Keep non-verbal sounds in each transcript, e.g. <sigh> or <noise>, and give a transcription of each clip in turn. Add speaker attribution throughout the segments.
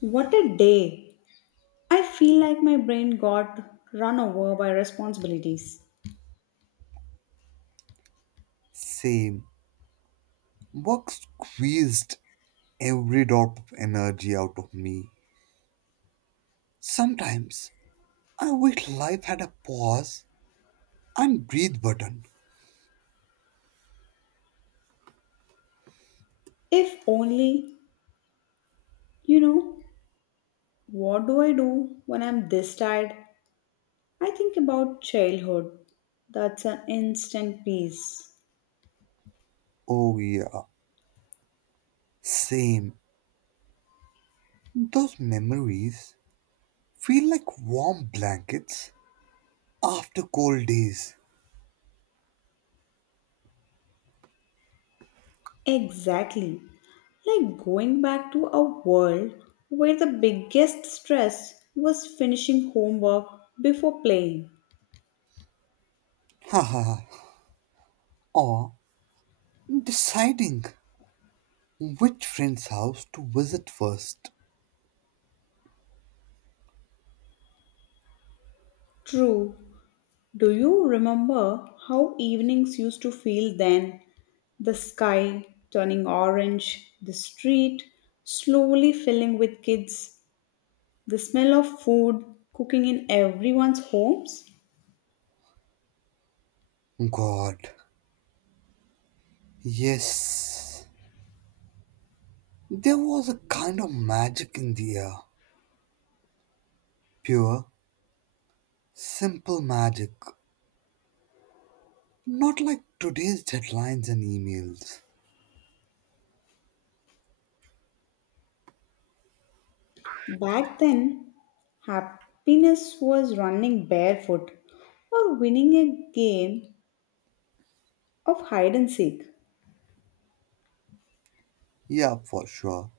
Speaker 1: What a day! I feel like my brain got run over by responsibilities.
Speaker 2: Same. Work squeezed every drop of energy out of me. Sometimes I wish life had a pause and breathe button.
Speaker 1: If only, you know, what do I do when I'm this tired? I think about childhood. That's an instant peace.
Speaker 2: Oh, yeah. Same. Those memories feel like warm blankets after cold days.
Speaker 1: Exactly. Like going back to a world where the biggest stress was finishing homework before playing.
Speaker 2: Haha, or deciding which friend's house to visit first.
Speaker 1: True. Do you remember how evenings used to feel then? The sky turning orange, the street slowly filling with kids, the smell of food cooking in everyone's homes.
Speaker 2: God, yes. There was a kind of magic in the air. Pure simple magic. Not like today's deadlines and emails.
Speaker 1: Back then, happiness was running barefoot or winning a game of hide and seek.
Speaker 2: Yeah, for sure.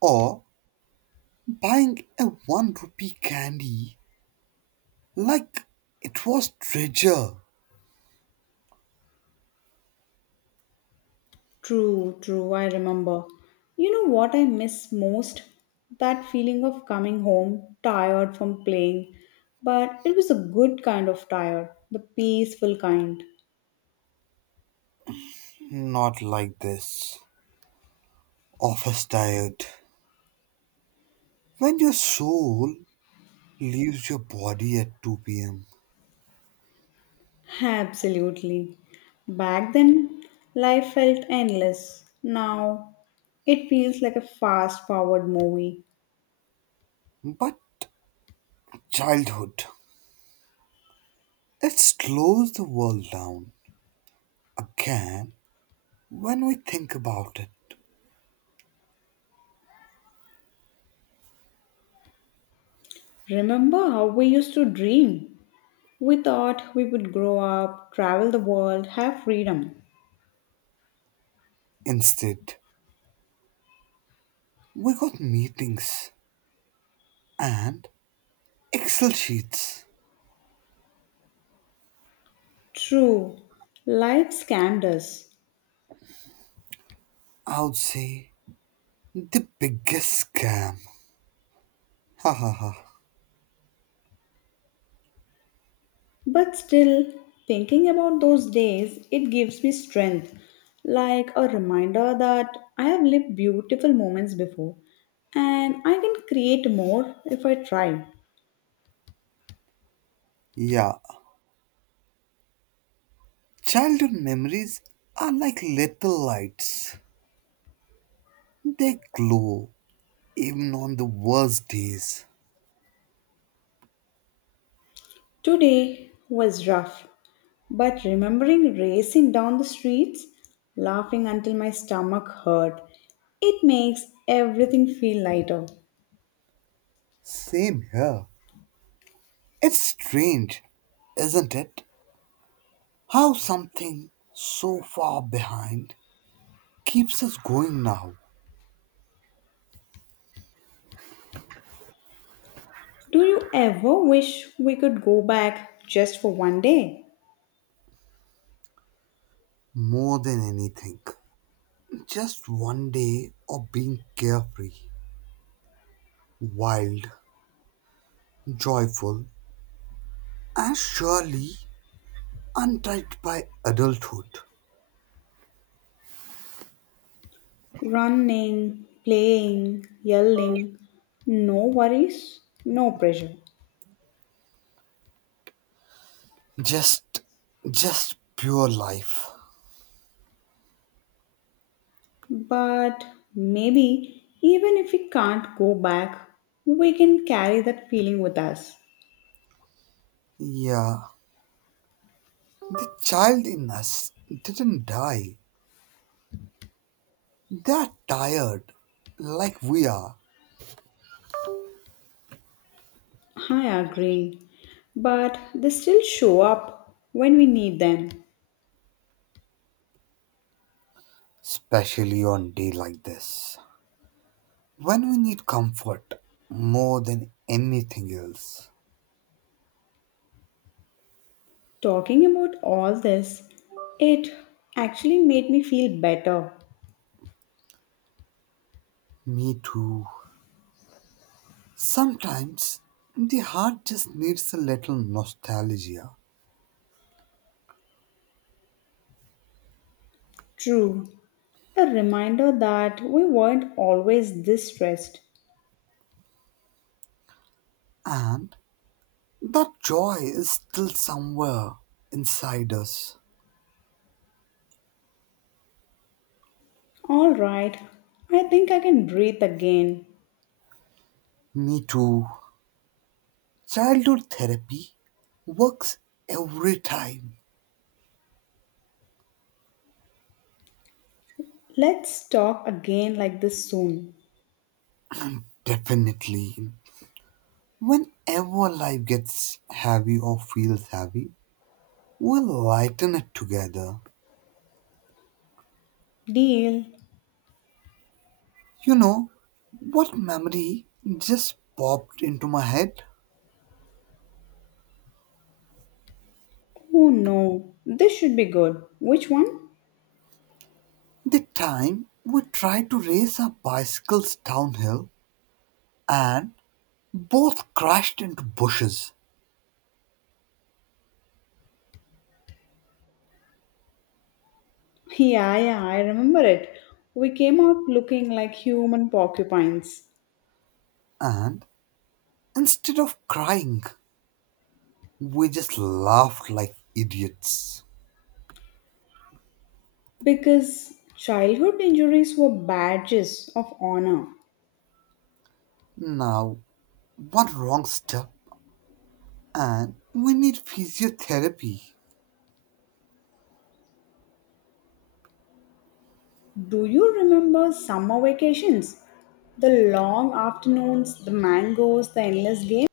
Speaker 2: Or buying a 1 rupee candy like it was treasure.
Speaker 1: True, true, I remember. You know what I miss most? That feeling of coming home tired from playing. But it was a good kind of tired, the peaceful kind.
Speaker 2: Not like this. Office tired. When your soul leaves your body at 2 pm.
Speaker 1: Absolutely. Back then, life felt endless. Now, it feels like a fast forward movie.
Speaker 2: But childhood. It slows the world down again when we think about it.
Speaker 1: Remember how we used to dream? We thought we would grow up, travel the world, have freedom.
Speaker 2: Instead, we got meetings and Excel sheets.
Speaker 1: True, life scammed us.
Speaker 2: I would say the biggest scam. Ha ha ha.
Speaker 1: But still, thinking about those days, it gives me strength, like a reminder that I have lived beautiful moments before and I can create more if I try.
Speaker 2: Yeah. Childhood memories are like little lights. They glow even on the worst days.
Speaker 1: Today was rough, but remembering racing down the streets, laughing until my stomach hurt, it makes everything feel lighter.
Speaker 2: Same here. It's strange, isn't it? How something so far behind keeps us going now
Speaker 1: Do you ever wish we could go back just for one day?
Speaker 2: more than anything. Just one day of being carefree, wild, joyful, and surely untried by adulthood.
Speaker 1: Running, playing, yelling, no worries, no pressure.
Speaker 2: Just, just pure life.
Speaker 1: But maybe even if we can't go back, we can carry that feeling with us.
Speaker 2: Yeah, the child in us didn't die. They're tired, like we are,
Speaker 1: I agree. But they still show up when we need them.
Speaker 2: especially on day like this, when we need comfort more than anything else.
Speaker 1: Talking about all this, it actually made me feel better.
Speaker 2: Me too. Sometimes the heart just needs a little nostalgia,
Speaker 1: True, a reminder that we weren't always this stressed.
Speaker 2: and that joy is still somewhere inside us.
Speaker 1: All right, I think I can breathe again.
Speaker 2: Me too. Childhood therapy works every time.
Speaker 1: Let's talk again like this soon.
Speaker 2: Definitely. Whenever life gets heavy or feels heavy, we'll lighten it together.
Speaker 1: Deal.
Speaker 2: You know what memory just popped into my head?
Speaker 1: Oh no, this should be good. Which one? <laughs>
Speaker 2: The time we tried to race our bicycles downhill and both crashed into bushes,
Speaker 1: Yeah, yeah, I remember it. We came out looking like human porcupines
Speaker 2: and instead of crying, we just laughed like idiots.
Speaker 1: because childhood injuries were badges of honor.
Speaker 2: Now, one wrong step, and we need physiotherapy.
Speaker 1: Do you remember summer vacations? The long afternoons, the mangoes, the endless game?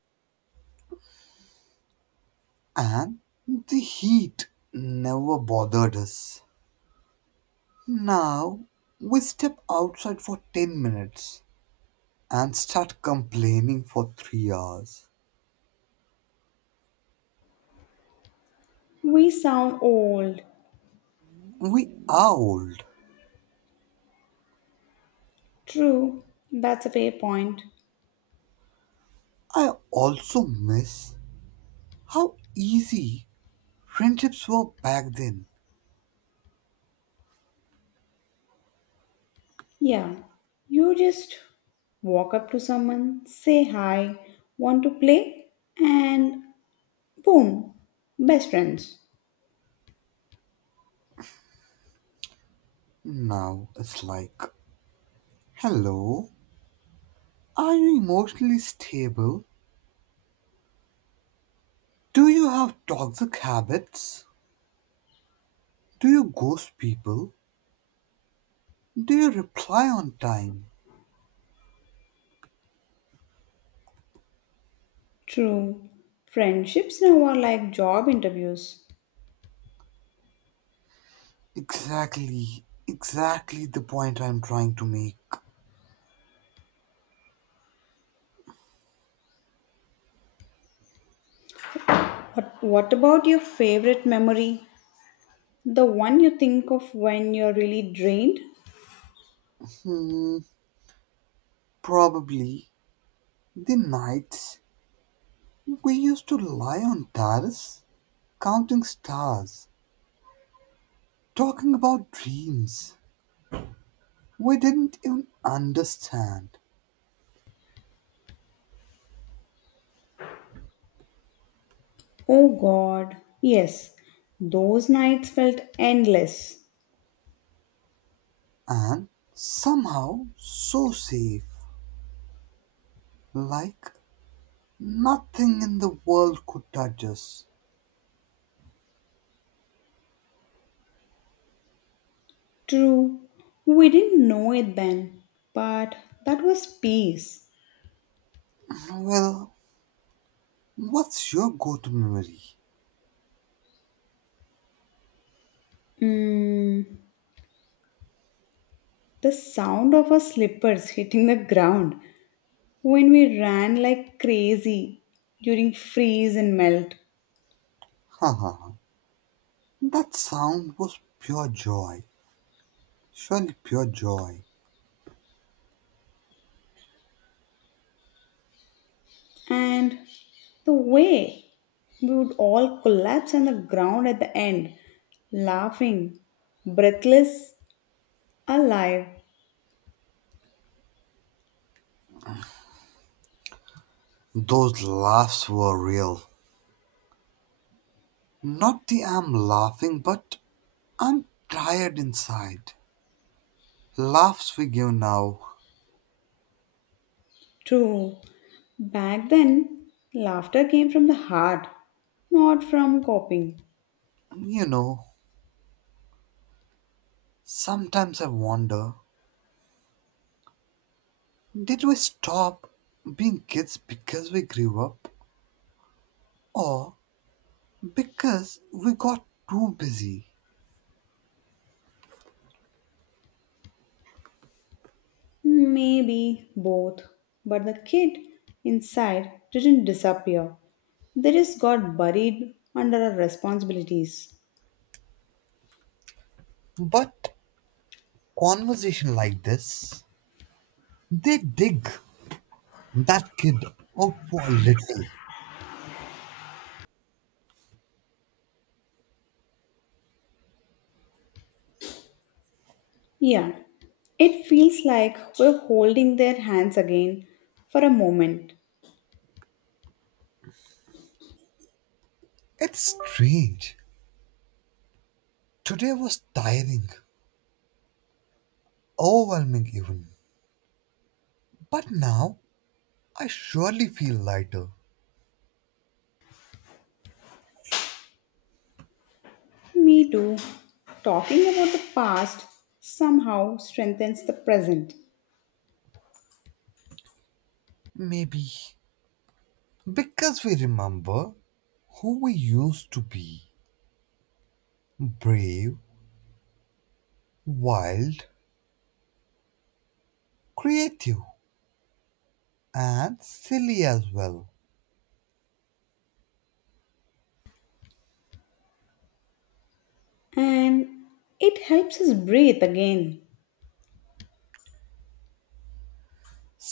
Speaker 2: And the heat never bothered us. Now, we step outside for 10 minutes and start complaining for 3 hours.
Speaker 1: We sound old.
Speaker 2: We are old.
Speaker 1: True, that's a fair point.
Speaker 2: I also miss how easy friendships were back then.
Speaker 1: Yeah, you just walk up to someone, say hi, want to play, and boom, best friends.
Speaker 2: Now it's like, hello, are you emotionally stable? Do you have toxic habits? Do you ghost people? Do you reply on time?
Speaker 1: True, friendships now are like job interviews.
Speaker 2: Exactly, exactly the point I'm trying to make.
Speaker 1: But what about your favorite memory? The one you think of when you're really drained?
Speaker 2: Hmm, Probably the nights we used to lie on terrace, counting stars, talking about dreams we didn't even understand,
Speaker 1: Oh god, yes, those nights felt endless.
Speaker 2: and somehow so safe. Like nothing in the world could touch us.
Speaker 1: True, we didn't know it then, but that was peace.
Speaker 2: Well, what's your go to memory?
Speaker 1: Mm, the sound of our slippers hitting the ground when we ran like crazy during freeze and melt,
Speaker 2: Ha ha ha. That sound was pure joy. Surely pure joy.
Speaker 1: and the way we would all collapse on the ground at the end, laughing, breathless, alive.
Speaker 2: Those laughs were real. Not the I'm laughing, but I'm tired inside. Laughs we give now.
Speaker 1: True, back then, laughter came from the heart, not from copying.
Speaker 2: You know, sometimes I wonder, did we stop being kids because we grew up or because we got too busy?
Speaker 1: Maybe both. But the kid inside didn't disappear. They just got buried under our responsibilities.
Speaker 2: But conversation like this, they dig that kid out for a little.
Speaker 1: Yeah, it feels like we're holding their hands again for a moment.
Speaker 2: It's strange. Today was tiring, overwhelming even. But now I surely feel lighter.
Speaker 1: Me too. Talking about the past somehow strengthens the present,
Speaker 2: Maybe because we remember who we used to be: brave, wild, creative, and silly as well.
Speaker 1: and it helps us breathe again.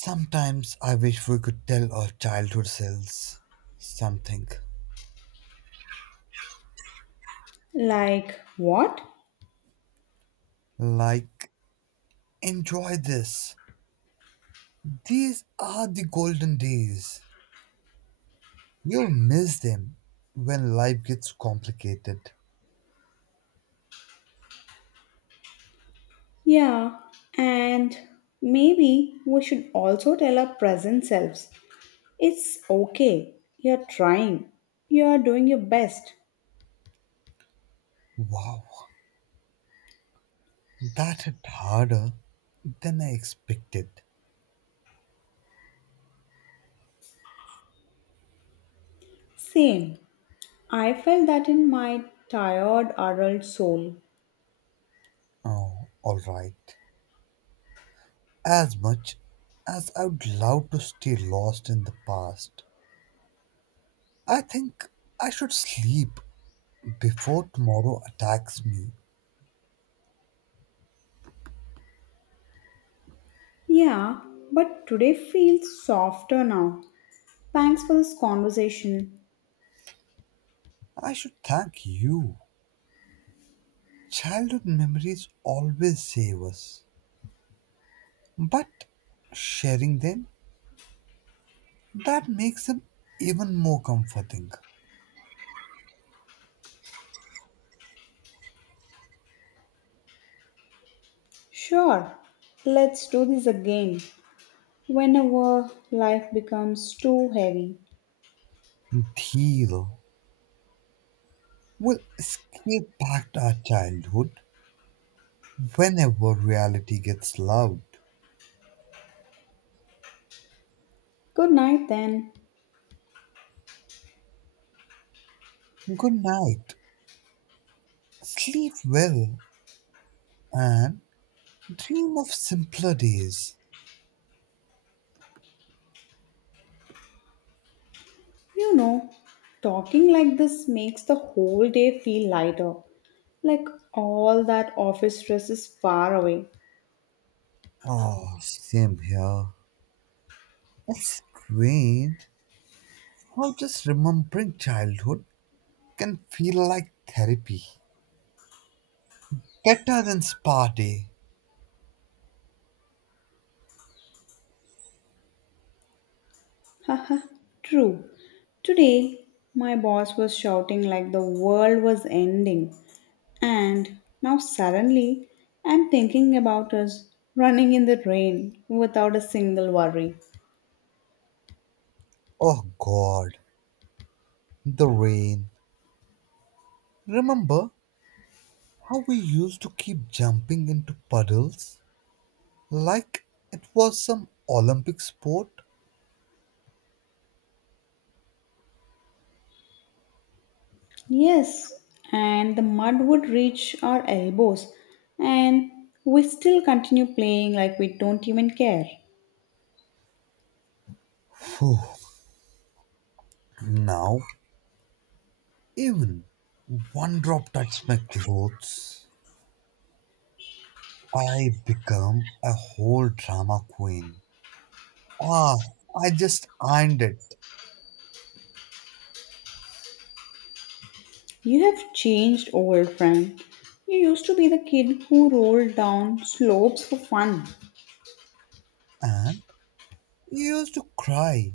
Speaker 2: Sometimes I wish we could tell our childhood selves something
Speaker 1: Like what?
Speaker 2: like, enjoy this. These are the golden days. You'll miss them when life gets complicated.
Speaker 1: Yeah, and maybe we should also tell our present selves it's okay, you're trying, you're doing your best.
Speaker 2: Wow, that hit harder than I expected.
Speaker 1: Same, I felt that in my tired adult soul.
Speaker 2: Oh, alright. As much as I would love to stay lost in the past, I think I should sleep before tomorrow attacks me.
Speaker 1: Yeah, but today feels softer now. Thanks for this conversation.
Speaker 2: I should thank you. Childhood memories always save us, but sharing them, that makes him even more comforting.
Speaker 1: Sure, let's do this again whenever life becomes too heavy.
Speaker 2: Dhir will escape back to our childhood whenever reality gets loud.
Speaker 1: Good night then.
Speaker 2: Good night, sleep well, and dream of simpler days.
Speaker 1: You know, talking like this makes the whole day feel lighter. Like all that office stress is far away.
Speaker 2: Oh, same here. It's strange how just remembering childhood can feel like therapy. Better than spa day.
Speaker 1: Haha, true. Today, my boss was shouting like the world was ending. And now suddenly, I'm thinking about us running in the rain without a single worry.
Speaker 2: Oh God, the rain. Remember how we used to keep jumping into puddles like it was some Olympic sport.
Speaker 1: Yes, and the mud would reach our elbows, and we still continue playing like we don't even care.
Speaker 2: Phew. Now, even one drop touched my clothes. I become a whole drama queen. Ah, I just ironed it.
Speaker 1: You have changed, old friend. You used to be the kid who rolled down slopes for fun.
Speaker 2: And you used to cry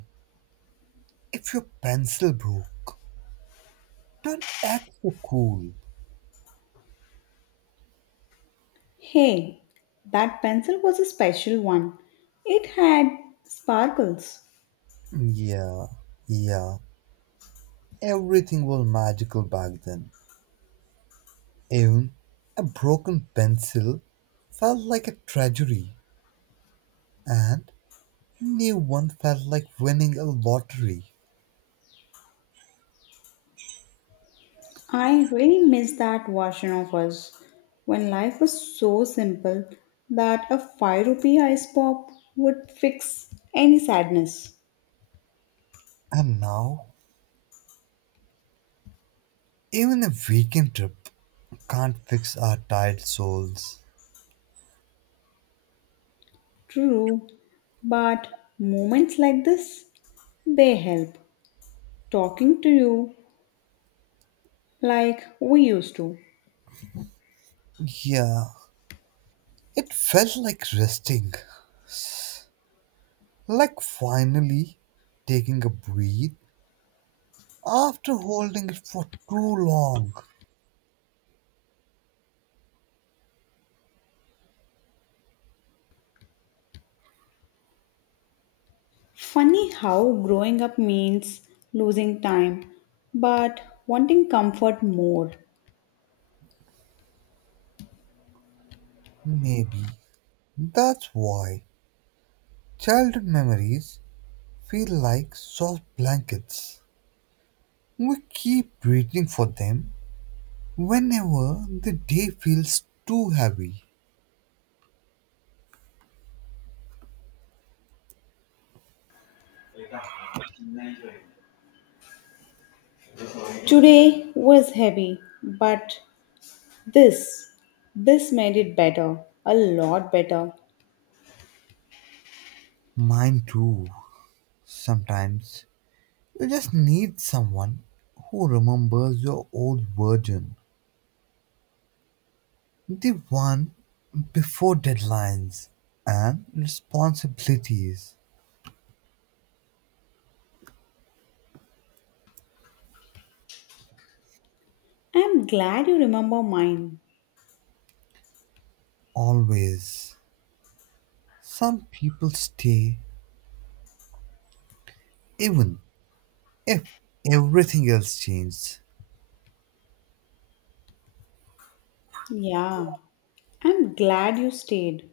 Speaker 2: if your pencil broke. Don't act so cool.
Speaker 1: Hey, that pencil was a special one. It had sparkles.
Speaker 2: Yeah, yeah. Everything was magical back then. Even a broken pencil felt like a tragedy, and a new one felt like winning a lottery.
Speaker 1: I really miss that version of us when life was so simple that a 5 rupee ice pop would fix any sadness.
Speaker 2: And now, even a weekend trip can't fix our tired souls.
Speaker 1: True, but moments like this, they help. Talking to you like we used to.
Speaker 2: Yeah, it felt like resting, like finally taking a breath after holding it for too long.
Speaker 1: Funny how growing up means losing time, but wanting comfort more.
Speaker 2: Maybe that's why childhood memories feel like soft blankets. We keep waiting for them whenever the day feels too heavy.
Speaker 1: Today was heavy, but this, this made it better, a lot better.
Speaker 2: Mine too. Sometimes you just need someone who remembers your old version, the one before deadlines and responsibilities.
Speaker 1: I'm glad you remember mine.
Speaker 2: Always. Some people stay even if everything else changes.
Speaker 1: Yeah, I'm glad you stayed.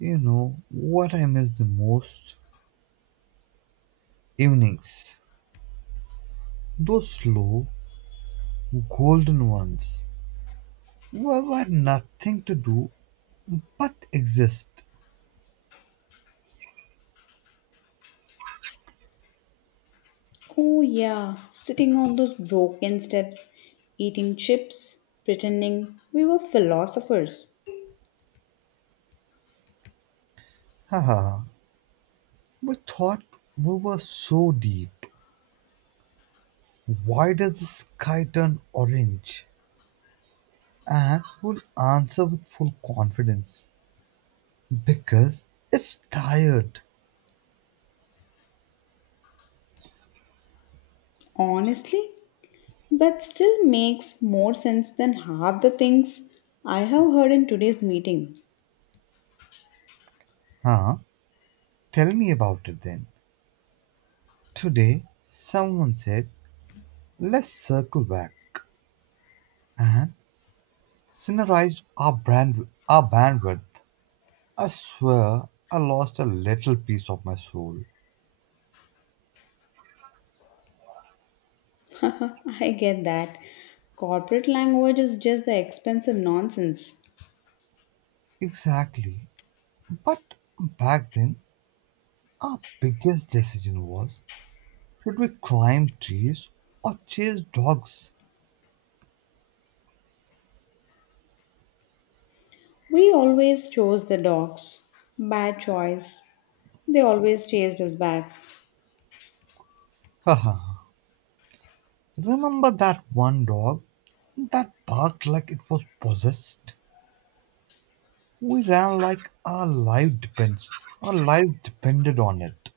Speaker 2: You know what I miss the most? Evenings. Those slow, golden ones, were nothing to do but exist.
Speaker 1: Oh, yeah, sitting on those broken steps, eating chips, pretending we were philosophers.
Speaker 2: Haha, we thought we were so deep. Why does the sky turn orange? And we'll answer with full confidence. Because it's tired.
Speaker 1: Honestly, that still makes more sense than half the things I have heard in today's meeting.
Speaker 2: Huh? Tell me about it then. Today, someone said, let's circle back and synchronized our bandwidth. I swear I lost a little piece of my soul.
Speaker 1: <laughs> I get that. Corporate language is just the expensive nonsense.
Speaker 2: Exactly. But back then, our biggest decision was, should we climb trees or chase dogs?
Speaker 1: We always chose the dogs. Bad choice. They always chased us back.
Speaker 2: Haha. Remember that one dog that barked like it was possessed? We ran like our life depended on it.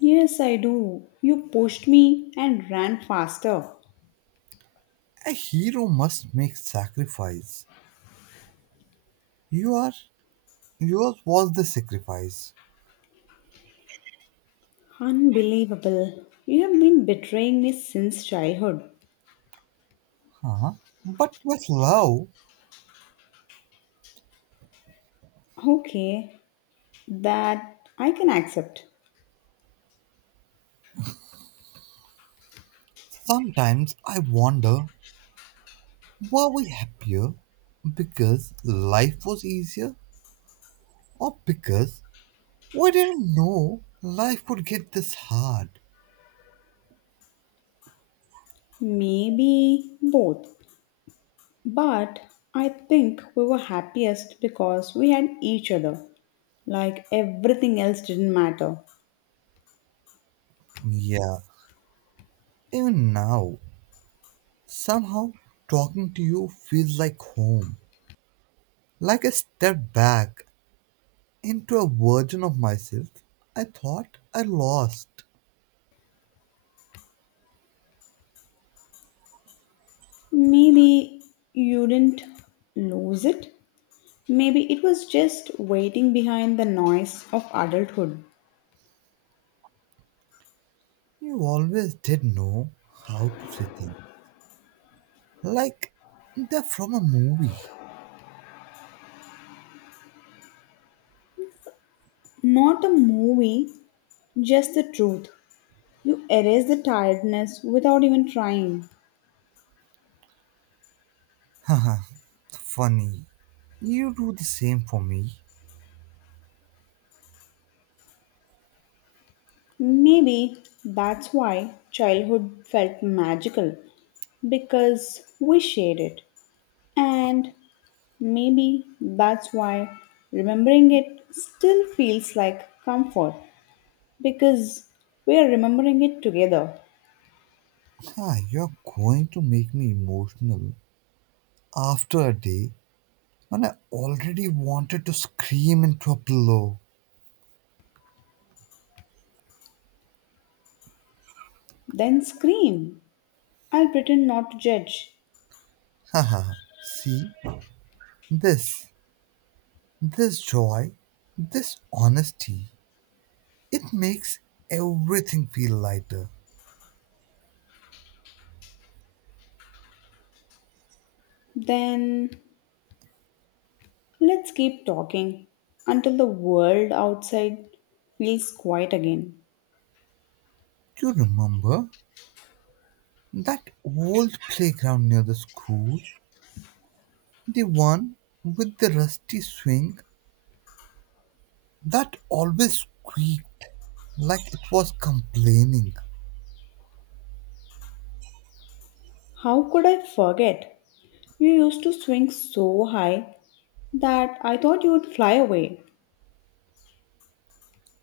Speaker 1: Yes, I do. You pushed me and ran faster.
Speaker 2: A hero must make sacrifice. You are yours was the sacrifice.
Speaker 1: Unbelievable. You have been betraying me since childhood.
Speaker 2: Huh? But with love.
Speaker 1: Okay, that I can accept.
Speaker 2: Sometimes I wonder, were we happier because life was easier or because we didn't know life would get this hard?
Speaker 1: Maybe both. But I think we were happiest because we had each other. Like everything else didn't matter.
Speaker 2: Yeah, even now, somehow talking to you feels like home, like I step back into a version of myself I thought I lost.
Speaker 1: Maybe you didn't lose it. Maybe it was just waiting behind the noise of adulthood.
Speaker 2: You always did know how to say things, like they're from a movie.
Speaker 1: Not a movie, just the truth. You erase the tiredness without even trying.
Speaker 2: Haha, funny. You do the same for me.
Speaker 1: Maybe that's why childhood felt magical because we shared it. And maybe that's why remembering it still feels like comfort because we are remembering it together.
Speaker 2: Huh, you're going to make me emotional after a day when I already wanted to scream into a pillow.
Speaker 1: Then scream. I'll pretend not to judge.
Speaker 2: Haha, see, this, this joy, this honesty, it makes everything feel lighter.
Speaker 1: Then let's keep talking until the world outside feels quiet again.
Speaker 2: You remember that old playground near the school? The one with the rusty swing that always squeaked like it was complaining.
Speaker 1: How could I forget? You used to swing so high that I thought you would fly away.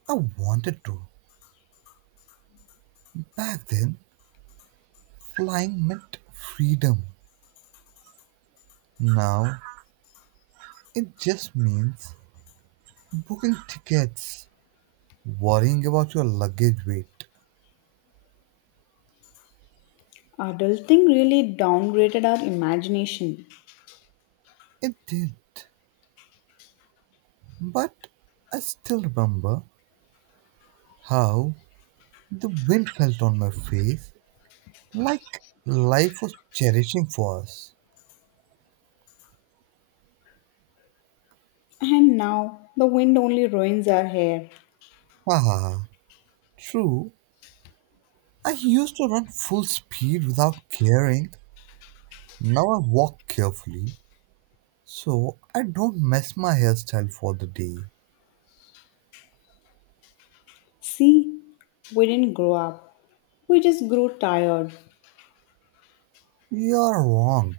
Speaker 2: I wanted to. Back then, flying meant freedom. Now, it just means booking tickets, worrying about your luggage weight.
Speaker 1: Adulting really downgraded our imagination.
Speaker 2: It did. But I still remember how the wind felt on my face like life was cherishing for us.
Speaker 1: And now the wind only ruins our hair.
Speaker 2: Haha, true. I used to run full speed without caring. Now I walk carefully so I don't mess my hairstyle for the day.
Speaker 1: See, we didn't grow up, we just grew tired.
Speaker 2: You're wrong.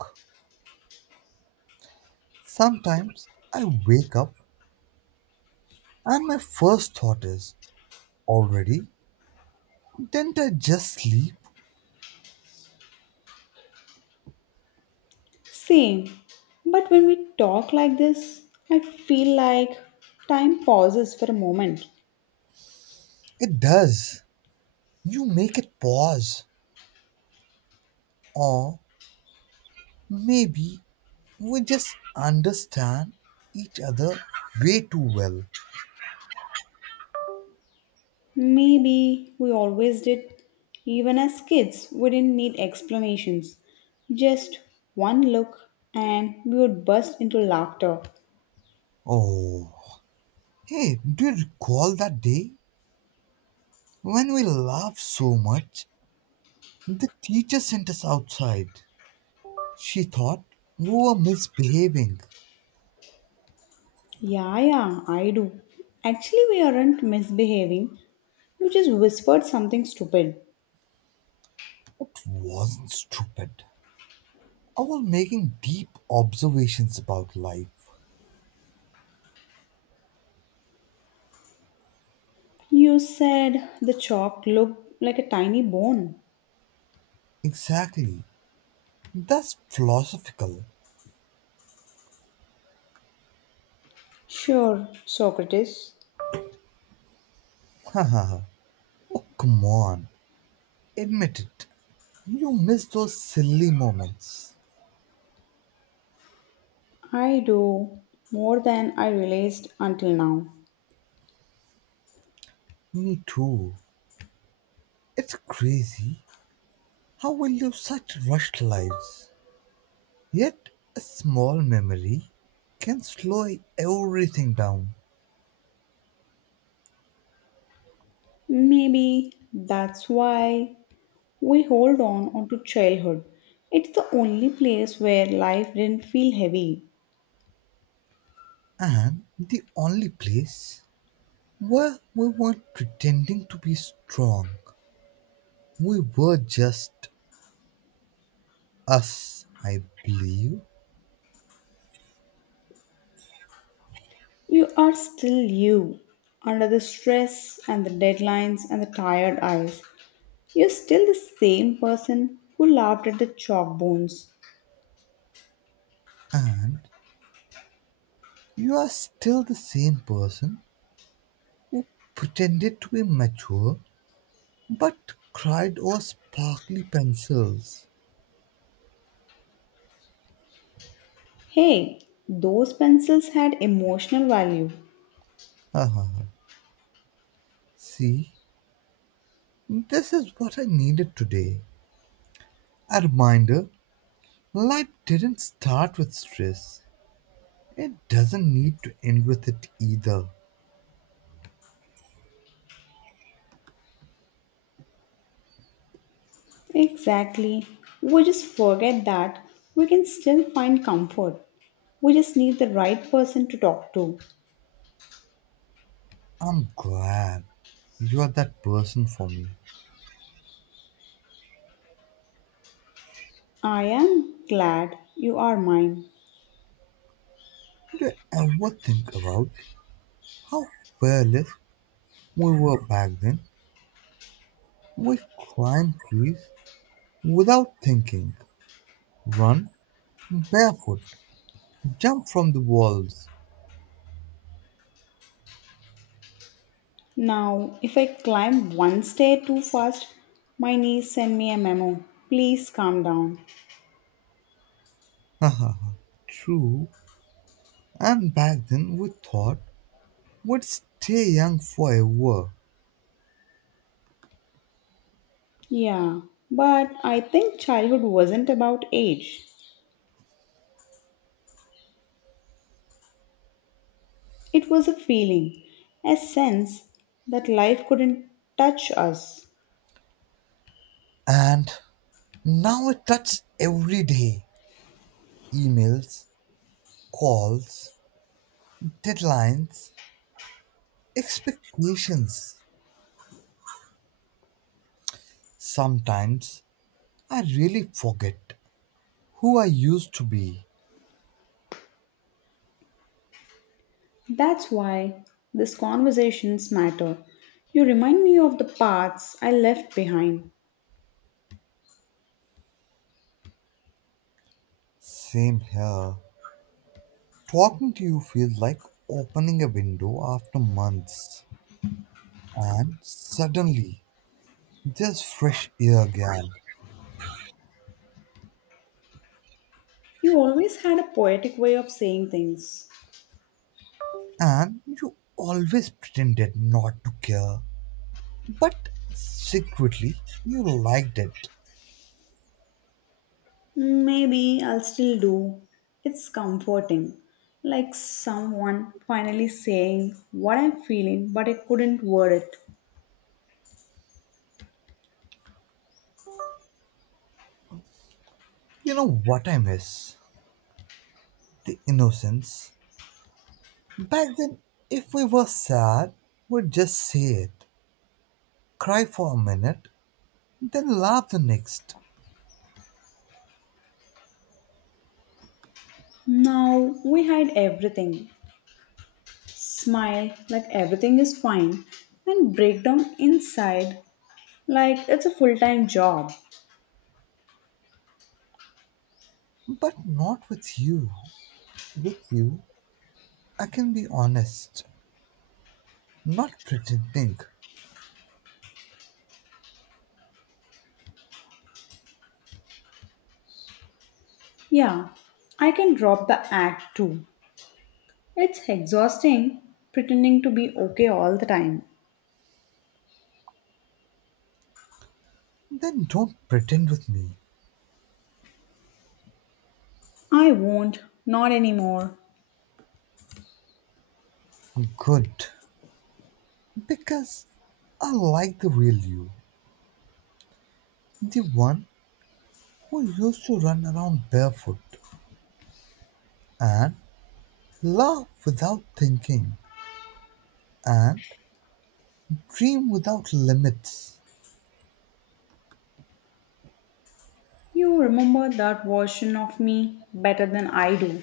Speaker 2: Sometimes I wake up and my first thought is, already? Didn't I just sleep?
Speaker 1: Same. But when we talk like this, I feel like time pauses for a moment.
Speaker 2: It does. You make it pause. Or maybe we just understand each other way too well.
Speaker 1: Maybe we always did. Even as kids, we didn't need explanations. Just one look, and we would burst into laughter.
Speaker 2: Oh. Hey, do you recall that day when we laughed so much? The teacher sent us outside. She thought we were misbehaving,
Speaker 1: Yeah, yeah, I do. Actually, we aren't misbehaving. You just whispered something stupid.
Speaker 2: but wasn't stupid. I was making deep observations about life.
Speaker 1: You said the chalk looked like a tiny bone.
Speaker 2: Exactly. That's philosophical.
Speaker 1: Sure, Socrates.
Speaker 2: <laughs> Oh, come on. Admit it. You miss those silly moments.
Speaker 1: I do, more than I realized until now.
Speaker 2: Me too. It's crazy how we live such rushed lives. Yet, a small memory can slow everything down.
Speaker 1: Maybe that's why we hold on onto childhood. It's the only place where life didn't feel heavy.
Speaker 2: And the only place, well, we weren't pretending to be strong. We were just us, I believe.
Speaker 1: You are still you, under the stress and the deadlines and the tired eyes. You're still the same person who laughed at the chalk bones.
Speaker 2: And you are still the same person who pretended to be mature but cried over sparkly pencils.
Speaker 1: Hey, those pencils had emotional value.
Speaker 2: Ha ha ha. See, this is what I needed today. A reminder: life didn't start with stress, it doesn't need to end with it either.
Speaker 1: Exactly. We just forget that we can still find comfort. We just need the right person to talk to.
Speaker 2: I'm glad you are that person for me.
Speaker 1: I am glad you are mine.
Speaker 2: Then I think about how fearless we were back then. We climbed trees without thinking, run barefoot, jump from the walls.
Speaker 1: Now, if I climb one stair too fast, my niece sent me a memo. Please calm down.
Speaker 2: <laughs> True, and back then we thought we'd stay young forever.
Speaker 1: Yeah, but I think childhood wasn't about age. It was a feeling, a sense that life couldn't touch us.
Speaker 2: And now it touches every day: emails, calls, deadlines, expectations. Sometimes I really forget who I used to be.
Speaker 1: That's why these conversations matter. You remind me of the paths I left behind.
Speaker 2: Same here. Talking to you feels like opening a window after months, and suddenly there's fresh air again.
Speaker 1: You always had a poetic way of saying things.
Speaker 2: And you always pretended not to care, but secretly you liked it.
Speaker 1: Maybe I'll still do. It's comforting. Like someone finally saying what I'm feeling, but I couldn't word it.
Speaker 2: You know what I miss? The innocence. Back then, if we were sad, we'd just say it, cry for a minute, then laugh the next.
Speaker 1: Now we hide everything, smile like everything is fine, and break down inside like it's a full time job.
Speaker 2: But not with you. With you, I can be honest, not pretending.
Speaker 1: Yeah, I can drop the act too. It's exhausting pretending to be okay all the time.
Speaker 2: Then don't pretend with me.
Speaker 1: I won't, not anymore.
Speaker 2: Good. Because I like the real you, the one who used to run around barefoot and laugh without thinking and dream without limits.
Speaker 1: You remember that version of me better than I do.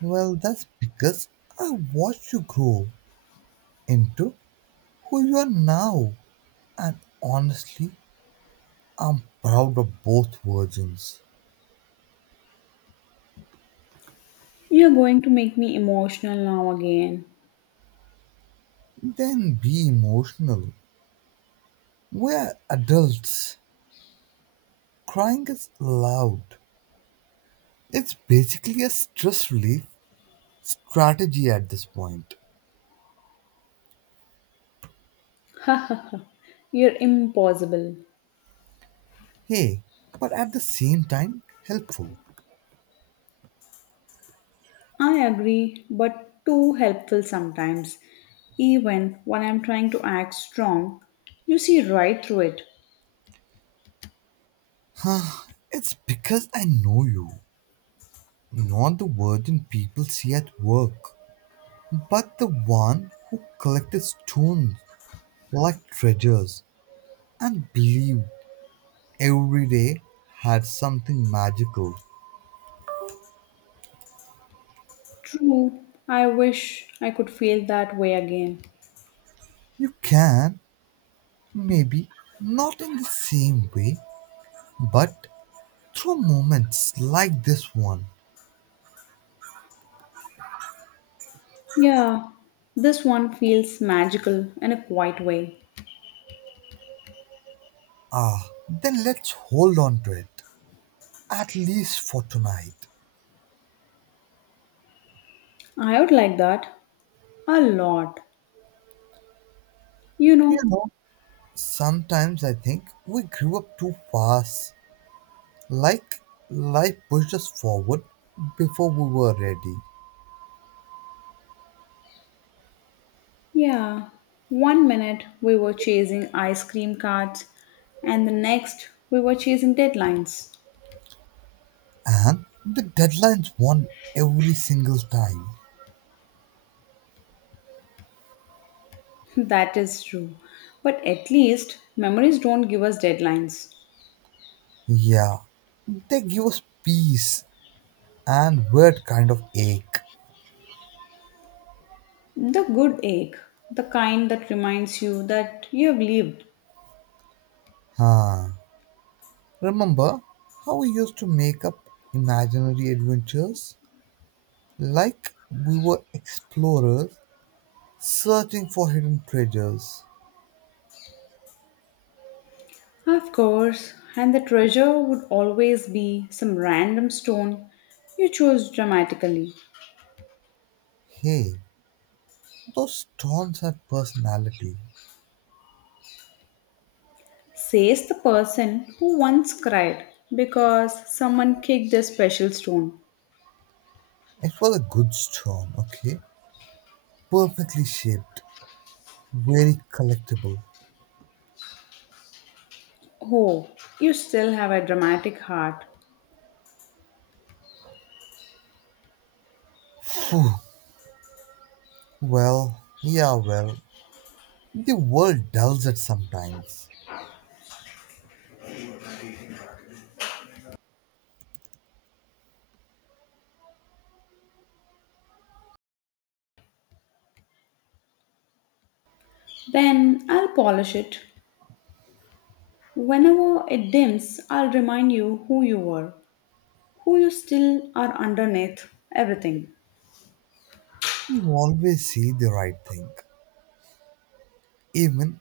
Speaker 2: Well, that's because I watched you grow into who you are now, and honestly, I'm proud of both versions.
Speaker 1: You're going to make me emotional now again.
Speaker 2: Then be emotional. We're adults. Crying is loud. It's basically a stress relief strategy at this point.
Speaker 1: You're impossible.
Speaker 2: Hey, but at the same time, helpful.
Speaker 1: I agree, but too helpful sometimes. Even when I'm trying to act strong, you see right through it.
Speaker 2: It's because I know you, not the virgin people see at work, but the one who collected stones like treasures and believed every day had something magical.
Speaker 1: True, I wish I could feel that way again.
Speaker 2: You can, maybe, not in the same way, but through moments like this one.
Speaker 1: Yeah, this one feels magical in a quiet way.
Speaker 2: Ah, then let's hold on to it, at least for tonight.
Speaker 1: I would like that a lot. You
Speaker 2: You
Speaker 1: know,
Speaker 2: know, sometimes I think we grew up too fast, like life pushed us forward before we were ready,
Speaker 1: yeah, one minute we were chasing ice cream carts, and the next we were chasing deadlines.
Speaker 2: and the deadlines won every single time.
Speaker 1: That is true. But at least memories don't give us deadlines.
Speaker 2: Yeah, they give us peace and weird kind of ache.
Speaker 1: The good ache, the kind that reminds you that you have lived.
Speaker 2: Huh. Remember how we used to make up imaginary adventures? Like we were explorers searching for hidden treasures.
Speaker 1: Of course, and the treasure would always be some random stone you chose dramatically.
Speaker 2: Hey, those storms had personality.
Speaker 1: Says the person who once cried because someone kicked a special stone.
Speaker 2: It was a good storm, okay? Perfectly shaped, very collectible.
Speaker 1: Oh, you still have a dramatic heart.
Speaker 2: Phew, well, yeah, well, the world does it sometimes.
Speaker 1: Then I'll polish it. Whenever it dims, I'll remind you who you were, who you still are underneath everything.
Speaker 2: You always see the right thing. Even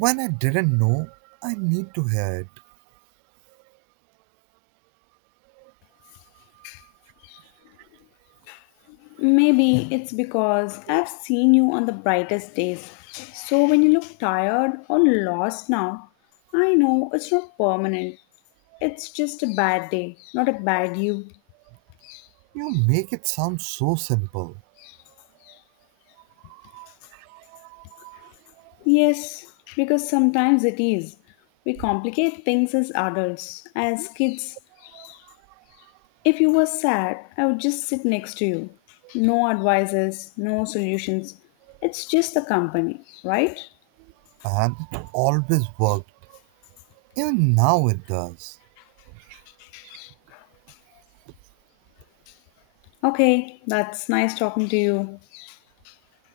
Speaker 2: when I didn't know, I need to hear it.
Speaker 1: Maybe it's because I've seen you on the brightest days. So when you look tired or lost now, I know it's not permanent. It's just a bad day, not a bad you.
Speaker 2: You make it sound so simple,
Speaker 1: Yes, because sometimes it is. We complicate things as adults. As kids, if you were sad, I would just sit next to you. No advices, no solutions. It's just the company, right?
Speaker 2: and it always worked. Even now it does.
Speaker 1: Okay, that's nice talking to you.